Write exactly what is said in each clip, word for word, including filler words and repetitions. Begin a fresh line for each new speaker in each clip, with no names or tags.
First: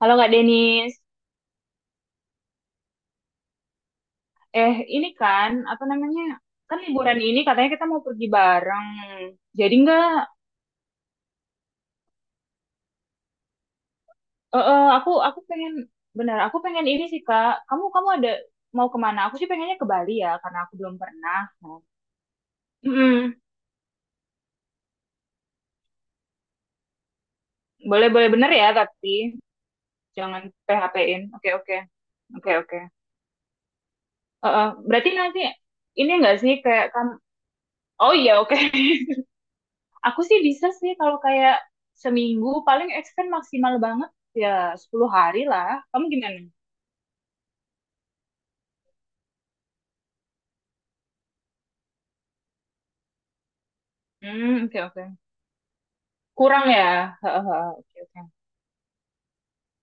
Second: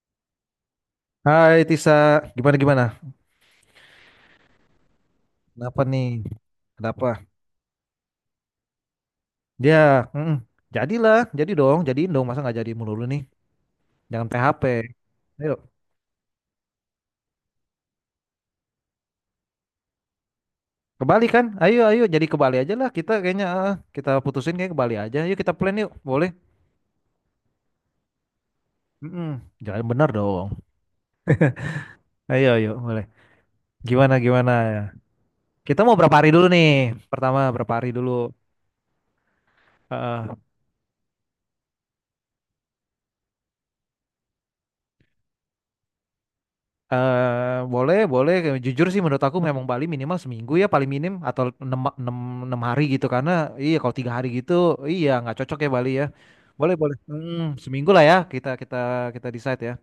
Halo Kak Denis,
Hai Tisa, gimana gimana?
eh ini kan
Kenapa
apa
nih?
namanya, kan
Kenapa?
liburan ini katanya kita mau pergi bareng.
Dia,
Jadi nggak.
mm, jadilah, jadi dong, jadiin dong, masa nggak jadi mulu nih? Jangan
eh,
pe ha pe.
eh, aku aku
Ayo,
pengen, benar aku pengen ini sih Kak. Kamu kamu ada mau kemana? Aku sih pengennya ke Bali ya karena aku belum
ke Bali
pernah.
kan? Ayo, ayo, jadi ke Bali aja lah. Kita
Mm-mm.
kayaknya ah, kita putusin kayak ke Bali aja. Yuk kita plan yuk, boleh?
Boleh boleh bener ya tapi
Mm-mm. Jangan bener dong.
jangan P H P-in. Oke oke
Ayo,
oke
ayo,
oke.
boleh. Gimana
Eh,
gimana?
eh, berarti nanti
Kita mau
ini
berapa hari
enggak
dulu
sih
nih?
kayak kamu?
Pertama berapa hari dulu?
Oh iya oke. Aku
Heeh.
sih bisa sih kalau kayak seminggu paling extend maksimal banget, ya sepuluh hari lah. Kamu gimana?
Eh boleh, boleh. Jujur sih menurut aku memang Bali minimal seminggu ya paling minim atau enam enam enam hari gitu, karena iya kalau tiga hari gitu
Hmm, oke
iya
oke.
nggak cocok ya Bali ya.
Kurang
Boleh, boleh.
ya.
Hmm,
Hehehe,
seminggu
oke
lah ya
oke.
kita kita kita decide ya.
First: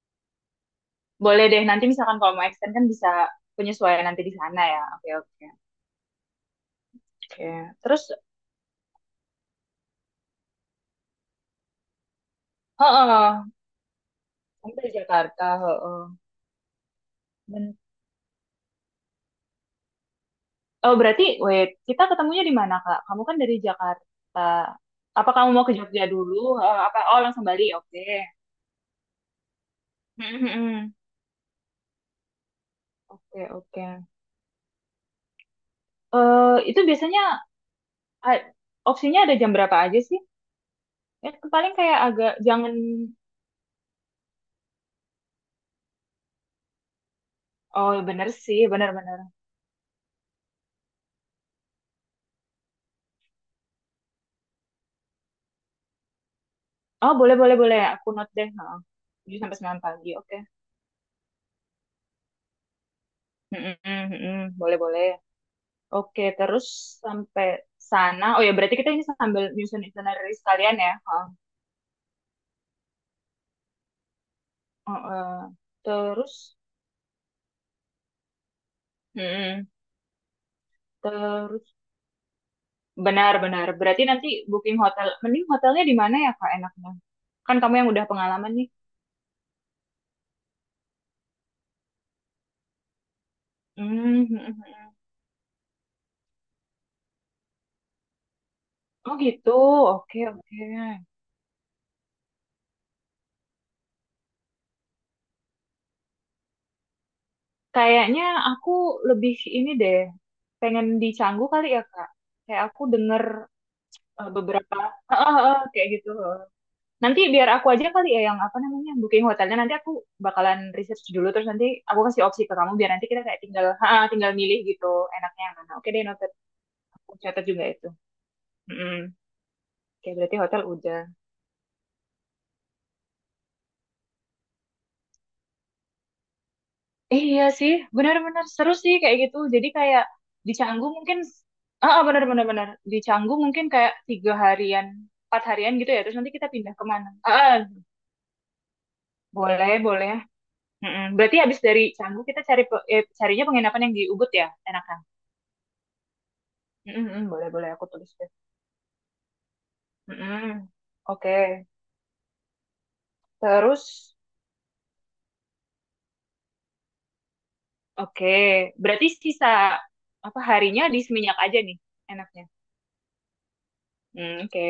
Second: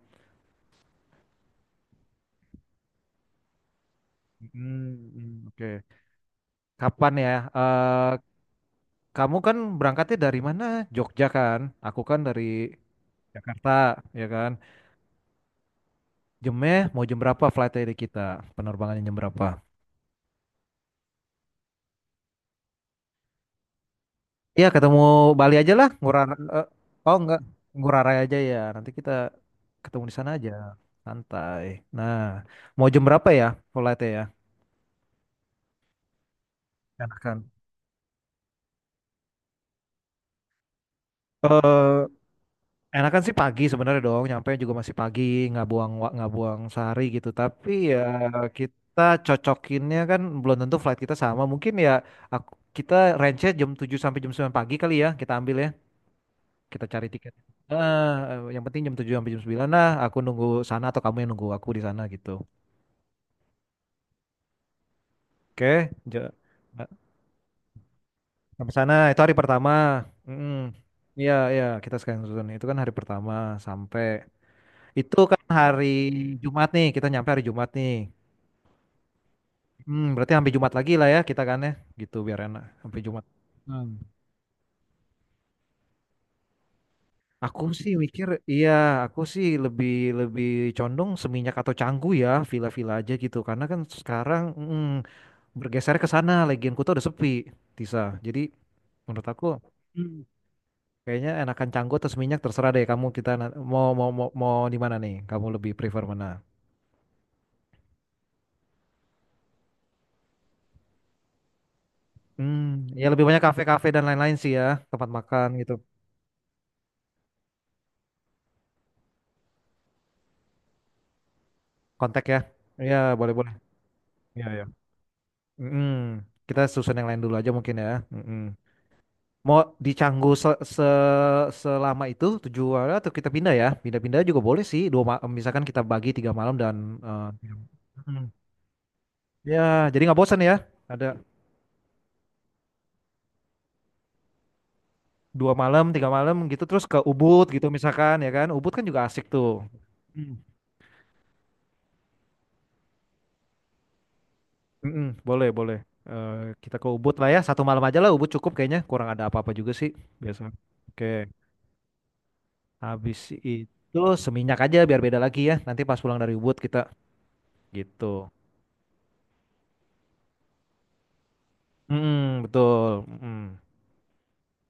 Boleh deh, nanti misalkan kalau mau extend kan bisa penyesuaian nanti di sana ya. Oke
Hmm,
oke.
hmm, oke. Kapan ya?
Oke. Terus
Eh Kamu kan berangkatnya dari mana? Jogja kan? Aku kan dari
heeh,
Jakarta, ya kan?
kamu dari Jakarta, heeh.
Jamnya mau jam berapa
Ben-
flightnya dari kita? Penerbangannya jam berapa?
Oh, berarti wait, kita ketemunya di mana, Kak? Kamu kan dari Jakarta.
Iya ketemu
Apa kamu
Bali
mau
aja
ke
lah,
Jogja
Ngurah
dulu?
eh,
Heeh, apa
oh
oh
enggak,
langsung Bali? Oke.
Ngurah Rai aja ya. Nanti kita ketemu di sana
Hmm, hmm,
aja,
hmm.
santai. Nah, mau jam berapa
Oke,
ya
oke.
flightnya ya?
Eh, itu biasanya
Enakan.
a- opsinya ada jam berapa aja sih? Ya, paling kayak
Eh,
agak jangan.
enakan sih pagi sebenarnya dong. Nyampe juga masih pagi, nggak buang wa- nggak buang sehari gitu. Tapi ya
Oh, bener sih,
kita
bener-bener.
cocokinnya kan belum tentu flight kita sama. Mungkin ya aku, kita range-nya jam tujuh sampai jam sembilan pagi kali ya kita ambil ya. Kita cari
Oh,
tiket.
boleh, boleh, boleh. Aku
Ah,
note
eh,
deh.
yang
Heeh.
penting jam tujuh sampai
Tujuh
jam
sampai
sembilan
sembilan
lah.
pagi,
Aku
oke.
nunggu sana atau kamu yang nunggu aku di sana gitu.
Mm-mm, mm-mm, boleh, boleh.
Oke,
Oke,
ja-
terus
eh,
sampai sana. Oh ya,
sampai
berarti kita
sana
ini
itu hari
sambil
pertama.
nyusun itinerary
Mm-mm.
sekalian ya. Heeh.
Iya, iya, kita sekalian susun. Itu kan hari pertama sampai itu kan
Heeh.
hari
Terus,
Jumat nih, kita nyampe hari Jumat nih.
mm-mm,
Hmm, berarti sampai Jumat lagi lah ya kita kan
terus
ya, gitu biar enak sampai Jumat.
benar-benar.
Hmm.
Berarti nanti booking hotel, mending hotelnya di mana ya, Kak, enaknya? Kan
Aku
kamu yang
sih
udah
mikir,
pengalaman nih.
iya, aku sih lebih lebih condong Seminyak atau Canggu ya, villa-villa aja gitu. Karena kan
Hmm.
sekarang, mm, bergeser ke sana, Legion Kuta udah sepi Tisa, jadi
Oh
menurut aku.
gitu, oke
Hmm.
oke.
Kayaknya enakan canggo atau seminyak terserah deh kamu, kita na- mau mau mau, mau di mana nih, kamu lebih prefer mana?
Kayaknya aku lebih ini deh, pengen di Canggu kali ya Kak.
Hmm,
Kayak aku
ya
denger
lebih banyak kafe-kafe dan
eh,
lain-lain sih ya,
beberapa,
tempat
eh, eh,
makan
eh,
gitu.
kayak gitu. Nanti biar aku aja kali ya yang apa namanya booking hotelnya. Nanti aku bakalan research dulu, terus nanti aku kasih
Kontak ya.
opsi ke kamu biar
Iya
nanti kita
boleh
kayak
boleh.
tinggal, ha, tinggal
Iya
milih
ya.
gitu enaknya yang mana. Oke
Hmm,
deh, noted.
kita susun yang
Aku
lain dulu
catat
aja
juga
mungkin ya.
itu.
Hmm,
Mm-mm.
mau di
Oke,
Canggu
berarti
se-
hotel udah.
se- selama itu tujuh hari atau kita pindah ya, pindah-pindah juga boleh sih, dua ma- misalkan kita bagi tiga malam dan
Iya sih,
eh,
benar-benar seru sih kayak gitu. Jadi
ya, jadi
kayak
nggak bosan
di
ya.
Canggu
Ada
mungkin, ah ah, benar-benar benar. Di Canggu mungkin kayak tiga harian, empat
dua
harian
malam,
gitu ya.
tiga
Terus nanti
malam
kita
gitu
pindah
terus ke
kemana? Ah,
Ubud
ah,
gitu misalkan ya kan. Ubud kan juga asik tuh.
boleh boleh.
Hmm.
Mm-mm. Berarti habis dari Canggu kita cari pe- eh, carinya penginapan yang di Ubud ya, enakan.
Mm-mm, boleh, boleh. Eh, kita ke
Mm-mm,
Ubud lah
mm,
ya.
boleh
Satu
boleh
malam
aku
aja lah
tulis
Ubud
deh.
cukup kayaknya. Kurang ada apa-apa juga sih biasa.
Mm-mm.
Oke.
Oke,
Habis itu
terus
Seminyak aja biar beda lagi ya. Nanti pas pulang dari Ubud kita gitu.
oke. Berarti sisa apa harinya di Seminyak aja nih, enaknya.
Mm-mm, betul. Mm-mm.
Hmm oke,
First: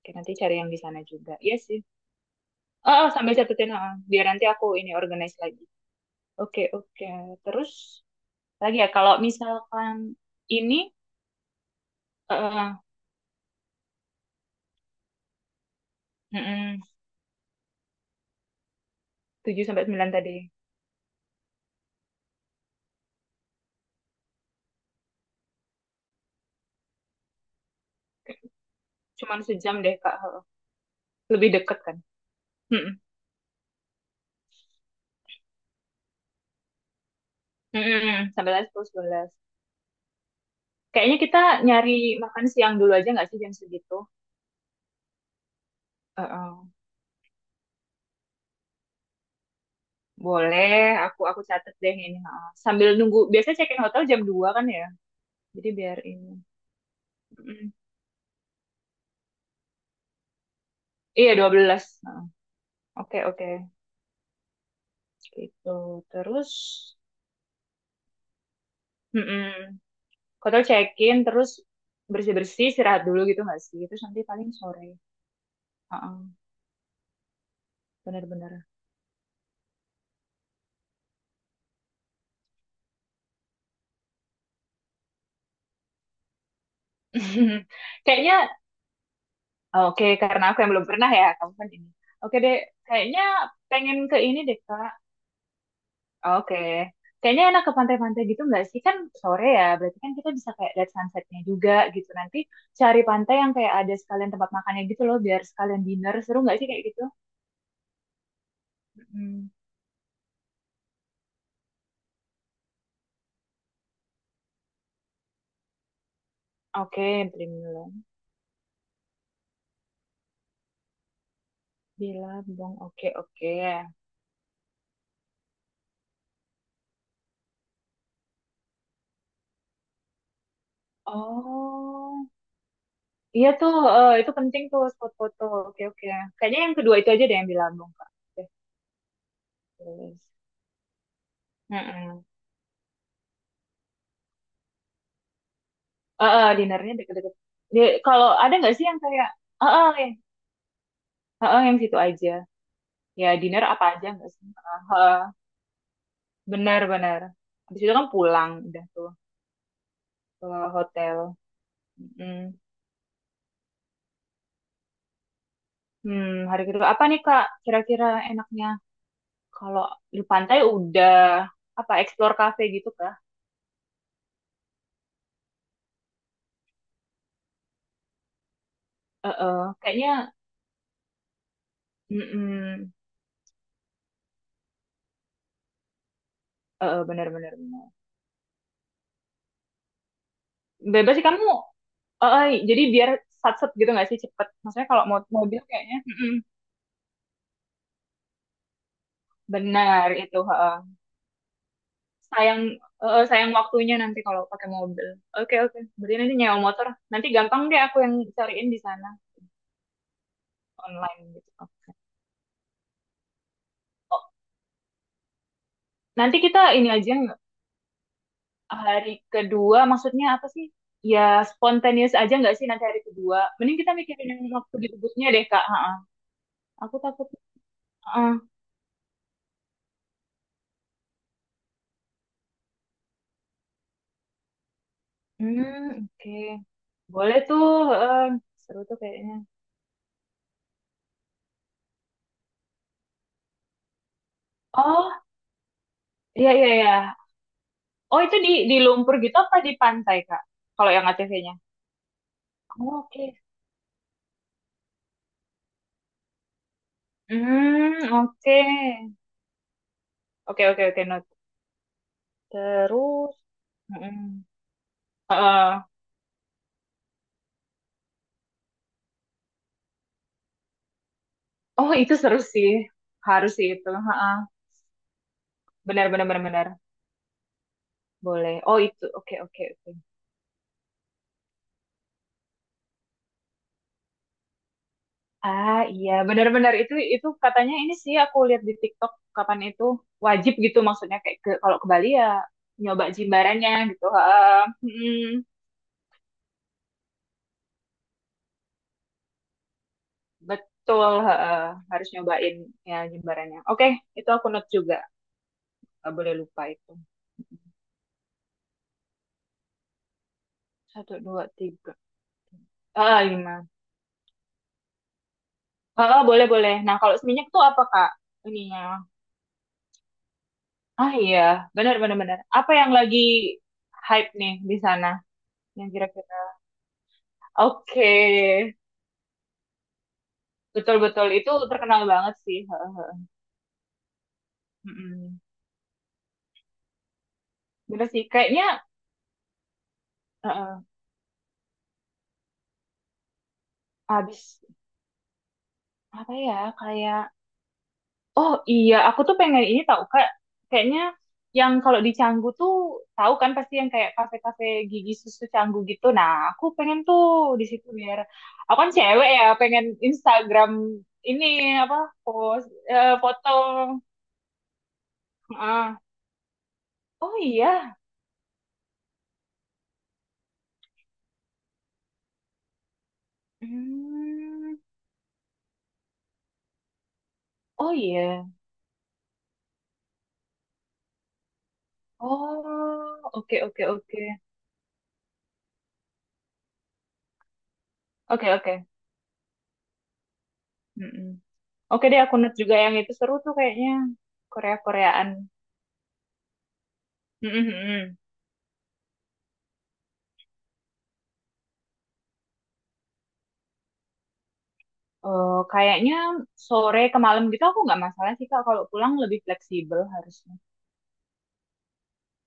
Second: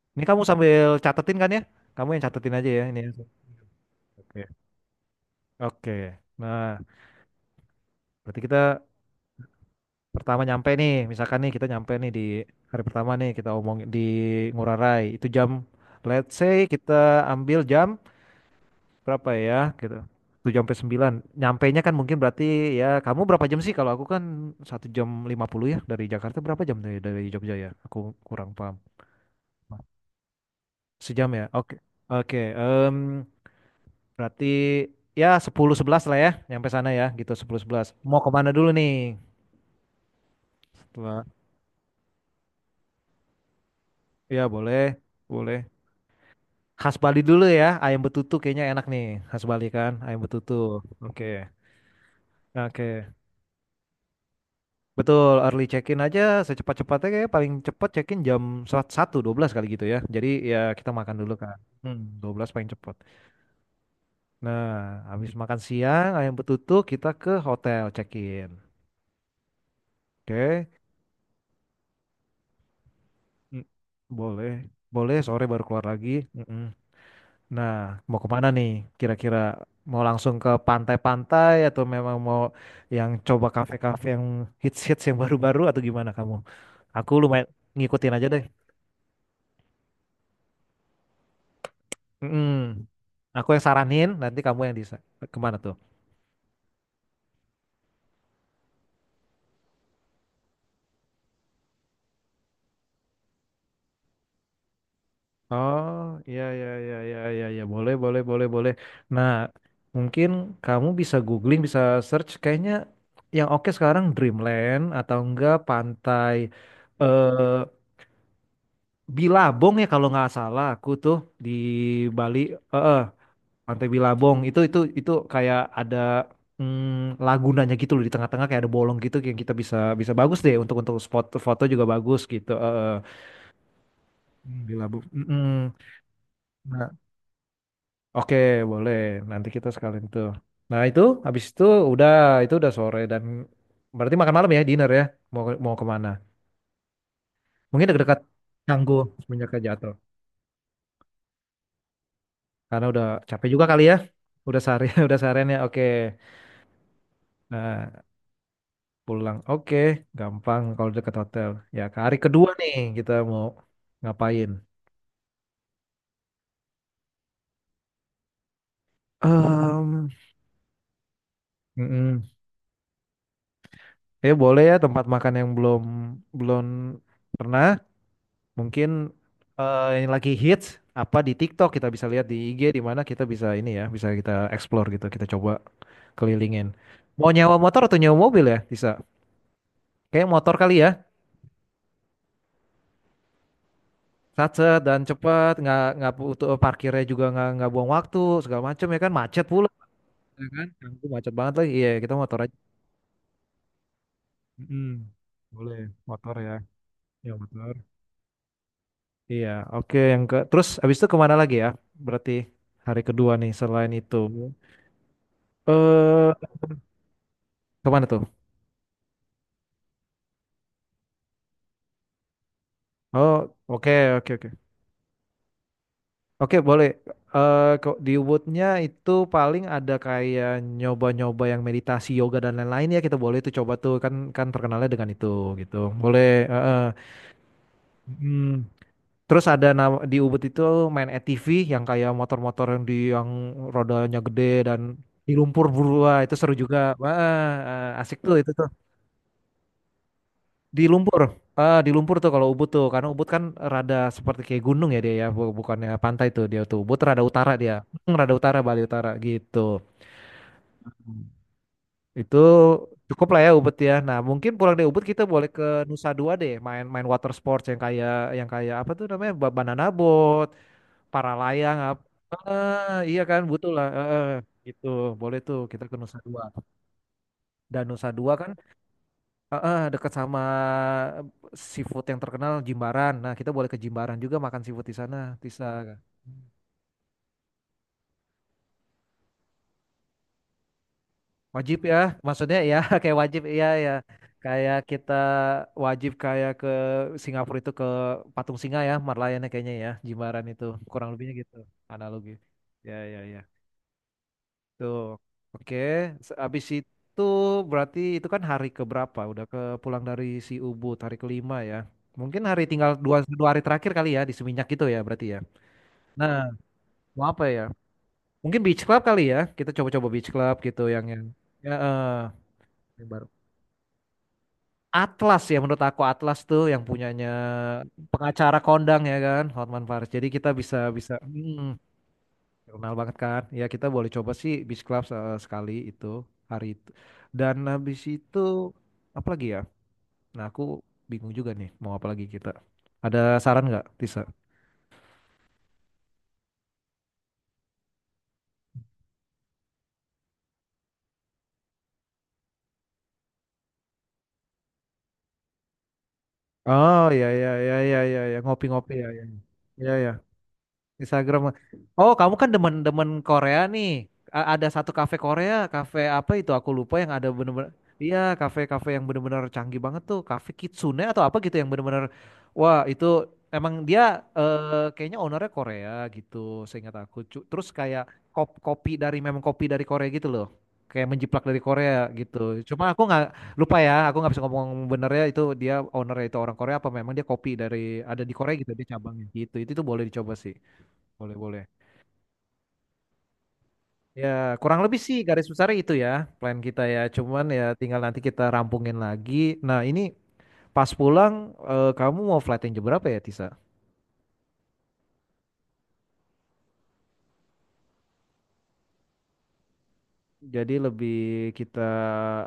oke,
Ini
nanti
kamu
cari yang di
sambil
sana juga.
catetin kan
Iya
ya?
sih.
Kamu yang catetin aja ya
Oh,
ini.
oh,
Ya.
sambil catetin, ha, biar nanti
Oke.
aku ini organize lagi.
Oke.
Oke,
Nah,
oke. Terus
berarti kita
lagi ya, kalau misalkan
pertama nyampe
ini
nih, misalkan nih kita nyampe nih di
eh
hari pertama nih, kita omong di Ngurah Rai. Itu jam, let's say
mm-mm,
kita ambil jam berapa ya
tujuh sampai
gitu.
sembilan tadi.
tujuh sampai sembilan. Nyampainya kan mungkin berarti, ya kamu berapa jam sih? Kalau aku kan satu jam lima puluh ya dari Jakarta, berapa jam dari dari Jogja ya? Aku kurang paham.
Cuman sejam deh, Kak. Ha.
Sejam ya.
Lebih
Oke.
deket kan.
Oke,
Mm-mm.
em, berarti ya sepuluh sebelas lah ya nyampe sana ya gitu sepuluh sebelas. Mau
Mm-mm.
kemana
Sampai lah
dulu
sepuluh,
nih?
sebelas. Kayaknya
Setelah,
kita nyari makan siang dulu aja nggak sih jam segitu?
ya boleh, boleh.
Eh, eh.
Khas Bali dulu ya, ayam betutu kayaknya enak nih. Khas Bali kan, ayam betutu.
Boleh, aku
Oke.
aku catet deh ini. Ha. Sambil
Oke.
nunggu, biasanya check-in hotel jam dua kan ya.
Betul, early
Jadi biar
check-in aja
ini.
secepat-cepatnya, kayak paling
Mm-mm.
cepat check-in jam satu dua belas kali gitu ya. Jadi ya kita makan
Iya,
dulu
dua
kan.
belas.
Hmm,
Ha.
dua belas paling cepat.
Oke, oke.
Nah, habis makan
Gitu
siang ayam
terus
betutu kita ke hotel check-in.
mm-mm. Hotel
Oke.
check in terus bersih bersih, istirahat dulu gitu nggak
Mm,
sih, terus nanti paling
boleh.
sore.
Boleh sore baru keluar lagi.
Heeh,
Mm-mm. Nah, mau kemana
bener-bener.
nih? Kira-kira mau langsung ke pantai-pantai atau memang mau yang coba kafe-kafe yang hits-hits yang baru-baru atau gimana kamu? Aku lumayan ngikutin aja
Kayaknya
deh.
oke, karena aku yang belum pernah ya, kamu kan ini. Oke
Mm-mm.
deh, kayaknya
Aku yang
pengen
saranin,
ke ini
nanti
deh
kamu yang
Kak.
bisa. Kemana tuh?
Oke, kayaknya enak ke pantai-pantai gitu nggak sih? Kan sore ya, berarti kan kita bisa kayak lihat sunsetnya juga gitu. Nanti cari pantai yang kayak ada sekalian tempat makannya gitu loh, biar sekalian
Oh,
dinner seru
iya,
nggak sih
iya,
kayak
iya,
gitu.
iya, iya, iya. Boleh, boleh, boleh, boleh. Nah,
Mm.
mungkin kamu bisa googling, bisa search. Kayaknya yang oke sekarang Dreamland atau enggak pantai.
Oke,
eh
print.
Bilabong ya kalau nggak salah aku tuh di
Di
Bali,
Labong,
eh eh,
oke oke.
Pantai Bilabong itu itu itu kayak ada, mm, lagunanya gitu loh di tengah-tengah, kayak ada bolong gitu yang kita bisa, bisa bagus deh untuk untuk spot foto juga bagus
Oh,
gitu eh eh.
iya tuh, eh, itu
Hmm,
penting tuh
Bilabong.
spot foto.
Mm-mm.
Oke oke. Kayaknya yang
Nah,
kedua itu aja deh, yang di Labong, Kak.
oke
Oke,
boleh nanti kita sekalian tuh.
terus.
Nah itu habis itu udah,
Heeh.
itu udah sore, dan berarti makan malam ya, dinner ya, mau mau kemana?
Heeh, dinernya deket-deket.
Mungkin
Di-
dekat-dekat
kalau ada nggak sih
Canggu.
yang kayak,
Semenjak
heeh,
jatuh.
yang, heeh, yang situ aja.
Karena udah
Ya
capek
dinner
juga kali
apa
ya.
aja nggak sih?
Udah seharian,
Heeh,
udah seharian ya. Oke.
benar-benar. Habis
Nah,
itu kan pulang udah tuh
pulang. Oke,
ke
gampang kalau deket
hotel.
hotel. Ya, ke hari kedua
Mm.
nih kita mau ngapain?
Hmm, hari kedua apa nih Kak? Kira-kira enaknya, kalau
Em,
di pantai udah apa
mm-mm.
explore cafe gitu kan?
Ya boleh, ya tempat makan yang belum belum pernah. Mungkin
Heeh,
eh, yang
kayaknya
lagi hits apa di TikTok, kita bisa lihat di I G di
mm-mm,
mana kita bisa ini ya, bisa kita explore gitu, kita coba kelilingin.
heeh, benar
Mau
benar
nyewa
benar.
motor atau nyewa mobil ya? Bisa. Kayak motor kali ya.
Bebas sih kamu. Heeh, jadi biar sat-set gitu nggak sih cepet.
Satset
Maksudnya
dan
kalau mau
cepet,
mobil
nggak
kayaknya
nggak
mm-mm,
butuh parkirnya juga, nggak nggak buang waktu segala macem ya kan, macet pula
benar itu.
ya kan.
Heeh.
Ampun, macet banget lagi, iya kita motor aja.
Sayang heeh, sayang waktunya nanti kalau pakai
mm
mobil. Oke oke.
Boleh,
Berarti nanti
motor ya.
nyewa motor. Nanti
Ya,
gampang
motor.
deh aku yang cariin di sana
Iya, oke, yang ke terus abis itu
online
kemana
gitu.
lagi ya? Berarti hari kedua nih selain itu,
Oh,
eh
nanti kita ini aja nggak?
kemana tuh?
Hari kedua maksudnya apa sih? Ya spontaneous aja nggak sih nanti hari kedua?
Oh,
Mending
oke
kita mikirin
oke
yang
oke.
waktu di Ubudnya deh Kak. Heeh.
Oke, boleh.
Aku takut.
Eh kok di Woodnya itu paling ada kayak nyoba-nyoba yang meditasi, yoga dan lain-lain ya, kita boleh itu coba tuh, kan kan terkenalnya dengan itu gitu.
Hmm,
Boleh.
oke.
eh, eh.
Boleh tuh. em,
Hmm.
seru tuh kayaknya.
Terus ada nama, di Ubud itu main A T V yang kayak motor-motor yang di yang rodanya gede dan
Oh,
di lumpur berua itu
iya,
seru
iya,
juga.
iya.
Wah, eh, asik
Oh,
tuh
itu di,
itu.
di lumpur gitu apa di pantai, Kak?
Di
Kalau yang
lumpur,
A T V-nya.
ah di lumpur tuh kalau Ubud tuh,
Oh,
karena
oke.
Ubud kan rada seperti kayak gunung ya dia ya, bu- bukannya pantai tuh dia tuh. Ubud rada utara dia,
Hmm,
Hmm, rada utara,
oke.
Bali utara gitu.
Oke, oke, oke, not.
Itu cukup
Terus,
lah ya Ubud ya. Nah
mm-mm.
mungkin pulang dari Ubud kita boleh ke
Heeh.
Nusa Dua deh, main main water sports yang kayak, yang kayak apa tuh namanya, ba- banana boat, paralayang
Oh,
apa.
itu seru sih.
Ah, iya kan
Harus sih
butuh lah.
itu.
Eh, eh,
Heeh.
gitu boleh tuh kita ke
Benar,
Nusa
benar,
Dua.
benar, benar.
Dan Nusa Dua kan,
Boleh. Oh, itu. Oke, oke,
heeh,
oke.
dekat sama seafood yang terkenal, Jimbaran. Nah, kita boleh ke Jimbaran juga makan seafood di sana. Bisa
Ah iya benar-benar, itu itu katanya, ini sih aku lihat di TikTok kapan itu, wajib gitu maksudnya kayak ke, kalau
wajib
ke
ya,
Bali ya
maksudnya ya
nyoba
kayak wajib, iya
jimbarannya
ya.
gitu. Heeh.
Kayak kita
Mm,
wajib kayak ke Singapura itu ke Patung Singa ya, Marlayannya kayaknya ya, Jimbaran itu. Kurang
betul
lebihnya gitu
heeh. Harus
analogi.
nyobain
Ya
ya
ya ya.
jimbarannya. Oke, itu aku note juga.
Tuh. Oke,
Nggak boleh
se-
lupa
habis
itu.
itu berarti itu kan hari keberapa? Udah ke pulang dari si Ubud
Satu
hari
dua
kelima ya.
tiga.
Mungkin hari tinggal dua,
Ah
dua hari
lima.
terakhir kali ya di Seminyak gitu ya berarti ya.
Ah
Nah,
boleh boleh. Nah kalau
mau apa
seminyak
ya?
tuh apa Kak?
Mungkin Beach Club
Ininya.
kali ya. Kita coba-coba Beach Club gitu yang
Ah
yang
iya
ya
benar benar
eh,
benar. Apa yang
yang
lagi
baru.
hype nih di sana
Atlas ya, menurut
yang
aku
kira-kira?
Atlas tuh yang punyanya
Oke.
pengacara kondang ya kan, Hotman Paris. Jadi kita bisa, bisa
Betul-betul itu
hmm,
terkenal banget sih.
kenal banget
Heeh.
kan. Ya kita boleh coba sih Beach Club, se- eh,
Mm-mm.
sekali itu hari itu. Dan habis
Bener sih,
itu
kayaknya
apa lagi ya? Nah, aku
heeh,
bingung juga nih mau apa lagi kita. Ada saran nggak, Tisa?
habis apa ya? Kayak oh iya, aku tuh pengen ini tahu Kak. Kayaknya yang kalau di Canggu tuh, tahu kan pasti yang kayak kafe-kafe gigi susu Canggu gitu. Nah, aku pengen
Oh
tuh
ya ya
di
ya
situ,
ya
biar
ya ya,
aku kan
ngopi-ngopi ya ya.
cewek ya, pengen
Ya ya.
Instagram
Instagram.
ini apa
Oh, kamu kan
post
demen-demen
eh, foto.
Korea nih. A- ada satu kafe Korea,
Heeh.
kafe apa itu? Aku lupa yang ada
Oh
bener-bener.
iya.
Iya, kafe-kafe yang bener-bener canggih banget tuh. Kafe Kitsune atau apa gitu yang bener-bener. Wah, itu emang dia,
Hmm.
eh, kayaknya ownernya Korea gitu. Seingat aku. Cu- Terus
Oh
kayak
iya.
kop- kopi dari memang kopi dari Korea gitu loh. Kayak menjiplak dari Korea gitu. Cuma aku nggak
Oh, oke
lupa
oke
ya. Aku
oke.
nggak bisa ngomong benernya itu dia ownernya itu orang Korea apa memang dia kopi dari ada di
Oke,
Korea gitu
oke.
dia cabangnya gitu. Itu itu boleh dicoba sih.
Mm-mm.
Boleh, boleh.
Oke deh, aku note juga yang itu, seru tuh kayaknya.
Ya, kurang lebih sih
Korea-Koreaan.
garis besarnya itu ya, plan kita ya. Cuman
Mm-mm,
ya tinggal
mm-mm.
nanti kita rampungin lagi. Nah, ini pas pulang, eh, kamu mau flight yang jam berapa ya, Tisa?
Eh, kayaknya sore ke malam gitu aku nggak masalah sih Kak. Kalau pulang lebih fleksibel harusnya.
Jadi lebih kita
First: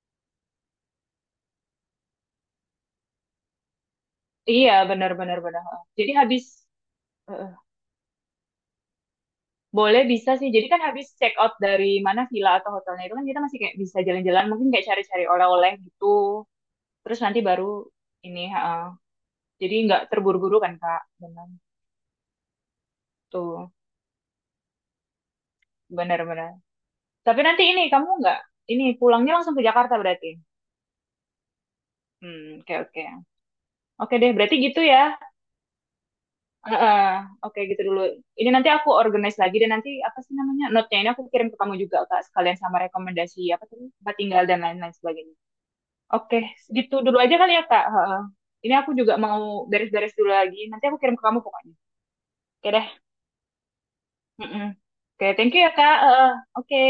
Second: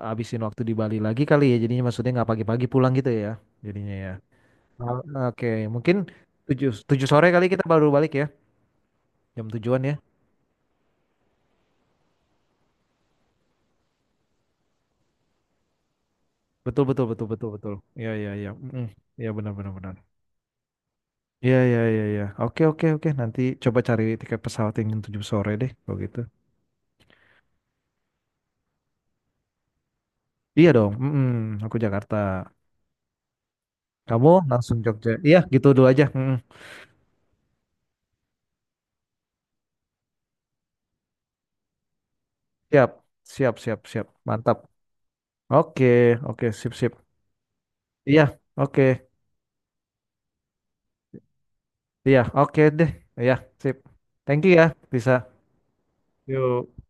habisin waktu di Bali lagi kali ya. Jadinya maksudnya nggak pagi-pagi pulang gitu ya. Jadinya ya.
Iya,
Ah,
benar-benar
Oke,
benar. Benar,
mungkin
benar. Jadi habis
tujuh tujuh sore
eh,
kali
eh,
kita baru balik ya. Jam tujuan ya.
boleh bisa sih. Jadi kan habis check out dari mana villa atau hotelnya itu, kan kita masih kayak bisa jalan-jalan, mungkin kayak cari-cari oleh-oleh gitu.
Betul, betul,
Terus
betul,
nanti
betul,
baru
betul. Iya, iya, iya.
ini,
Mm-mm.
ha,
Iya, benar, benar,
jadi
benar.
nggak terburu-buru kan Kak? Benar
Iya, iya, iya, iya. Oke, oke, oke. Nanti
tuh,
coba cari tiket pesawat yang jam tujuh sore deh, kalau gitu.
benar-benar. Tapi nanti ini kamu nggak ini, pulangnya langsung ke Jakarta berarti.
Iya dong, mm-mm, aku Jakarta.
Hmm, oke oke. Oke
Kamu
deh, berarti
langsung
gitu
Jogja.
ya.
Iya, gitu dulu aja. Mm-mm.
Heeh, oke gitu dulu. Ini nanti aku organize lagi, dan nanti apa sih namanya? Note-nya ini aku kirim ke kamu juga Kak, sekalian sama
Siap,
rekomendasi
siap,
apa
siap,
tadi?
siap.
Tempat tinggal
Mantap.
dan lain-lain sebagainya.
Oke,
Oke,
oke, sip, sip.
gitu dulu aja kali ya Kak. Heeh.
Iya,
Ini
oke.
aku juga mau beres-beres dulu lagi. Nanti aku kirim ke kamu pokoknya.
Iya, oke
Oke deh.
deh. Iya, sip. Thank you ya,
Mm-mm.
bisa.
Oke, thank you ya Kak. Heeh,
Yuk.
oke.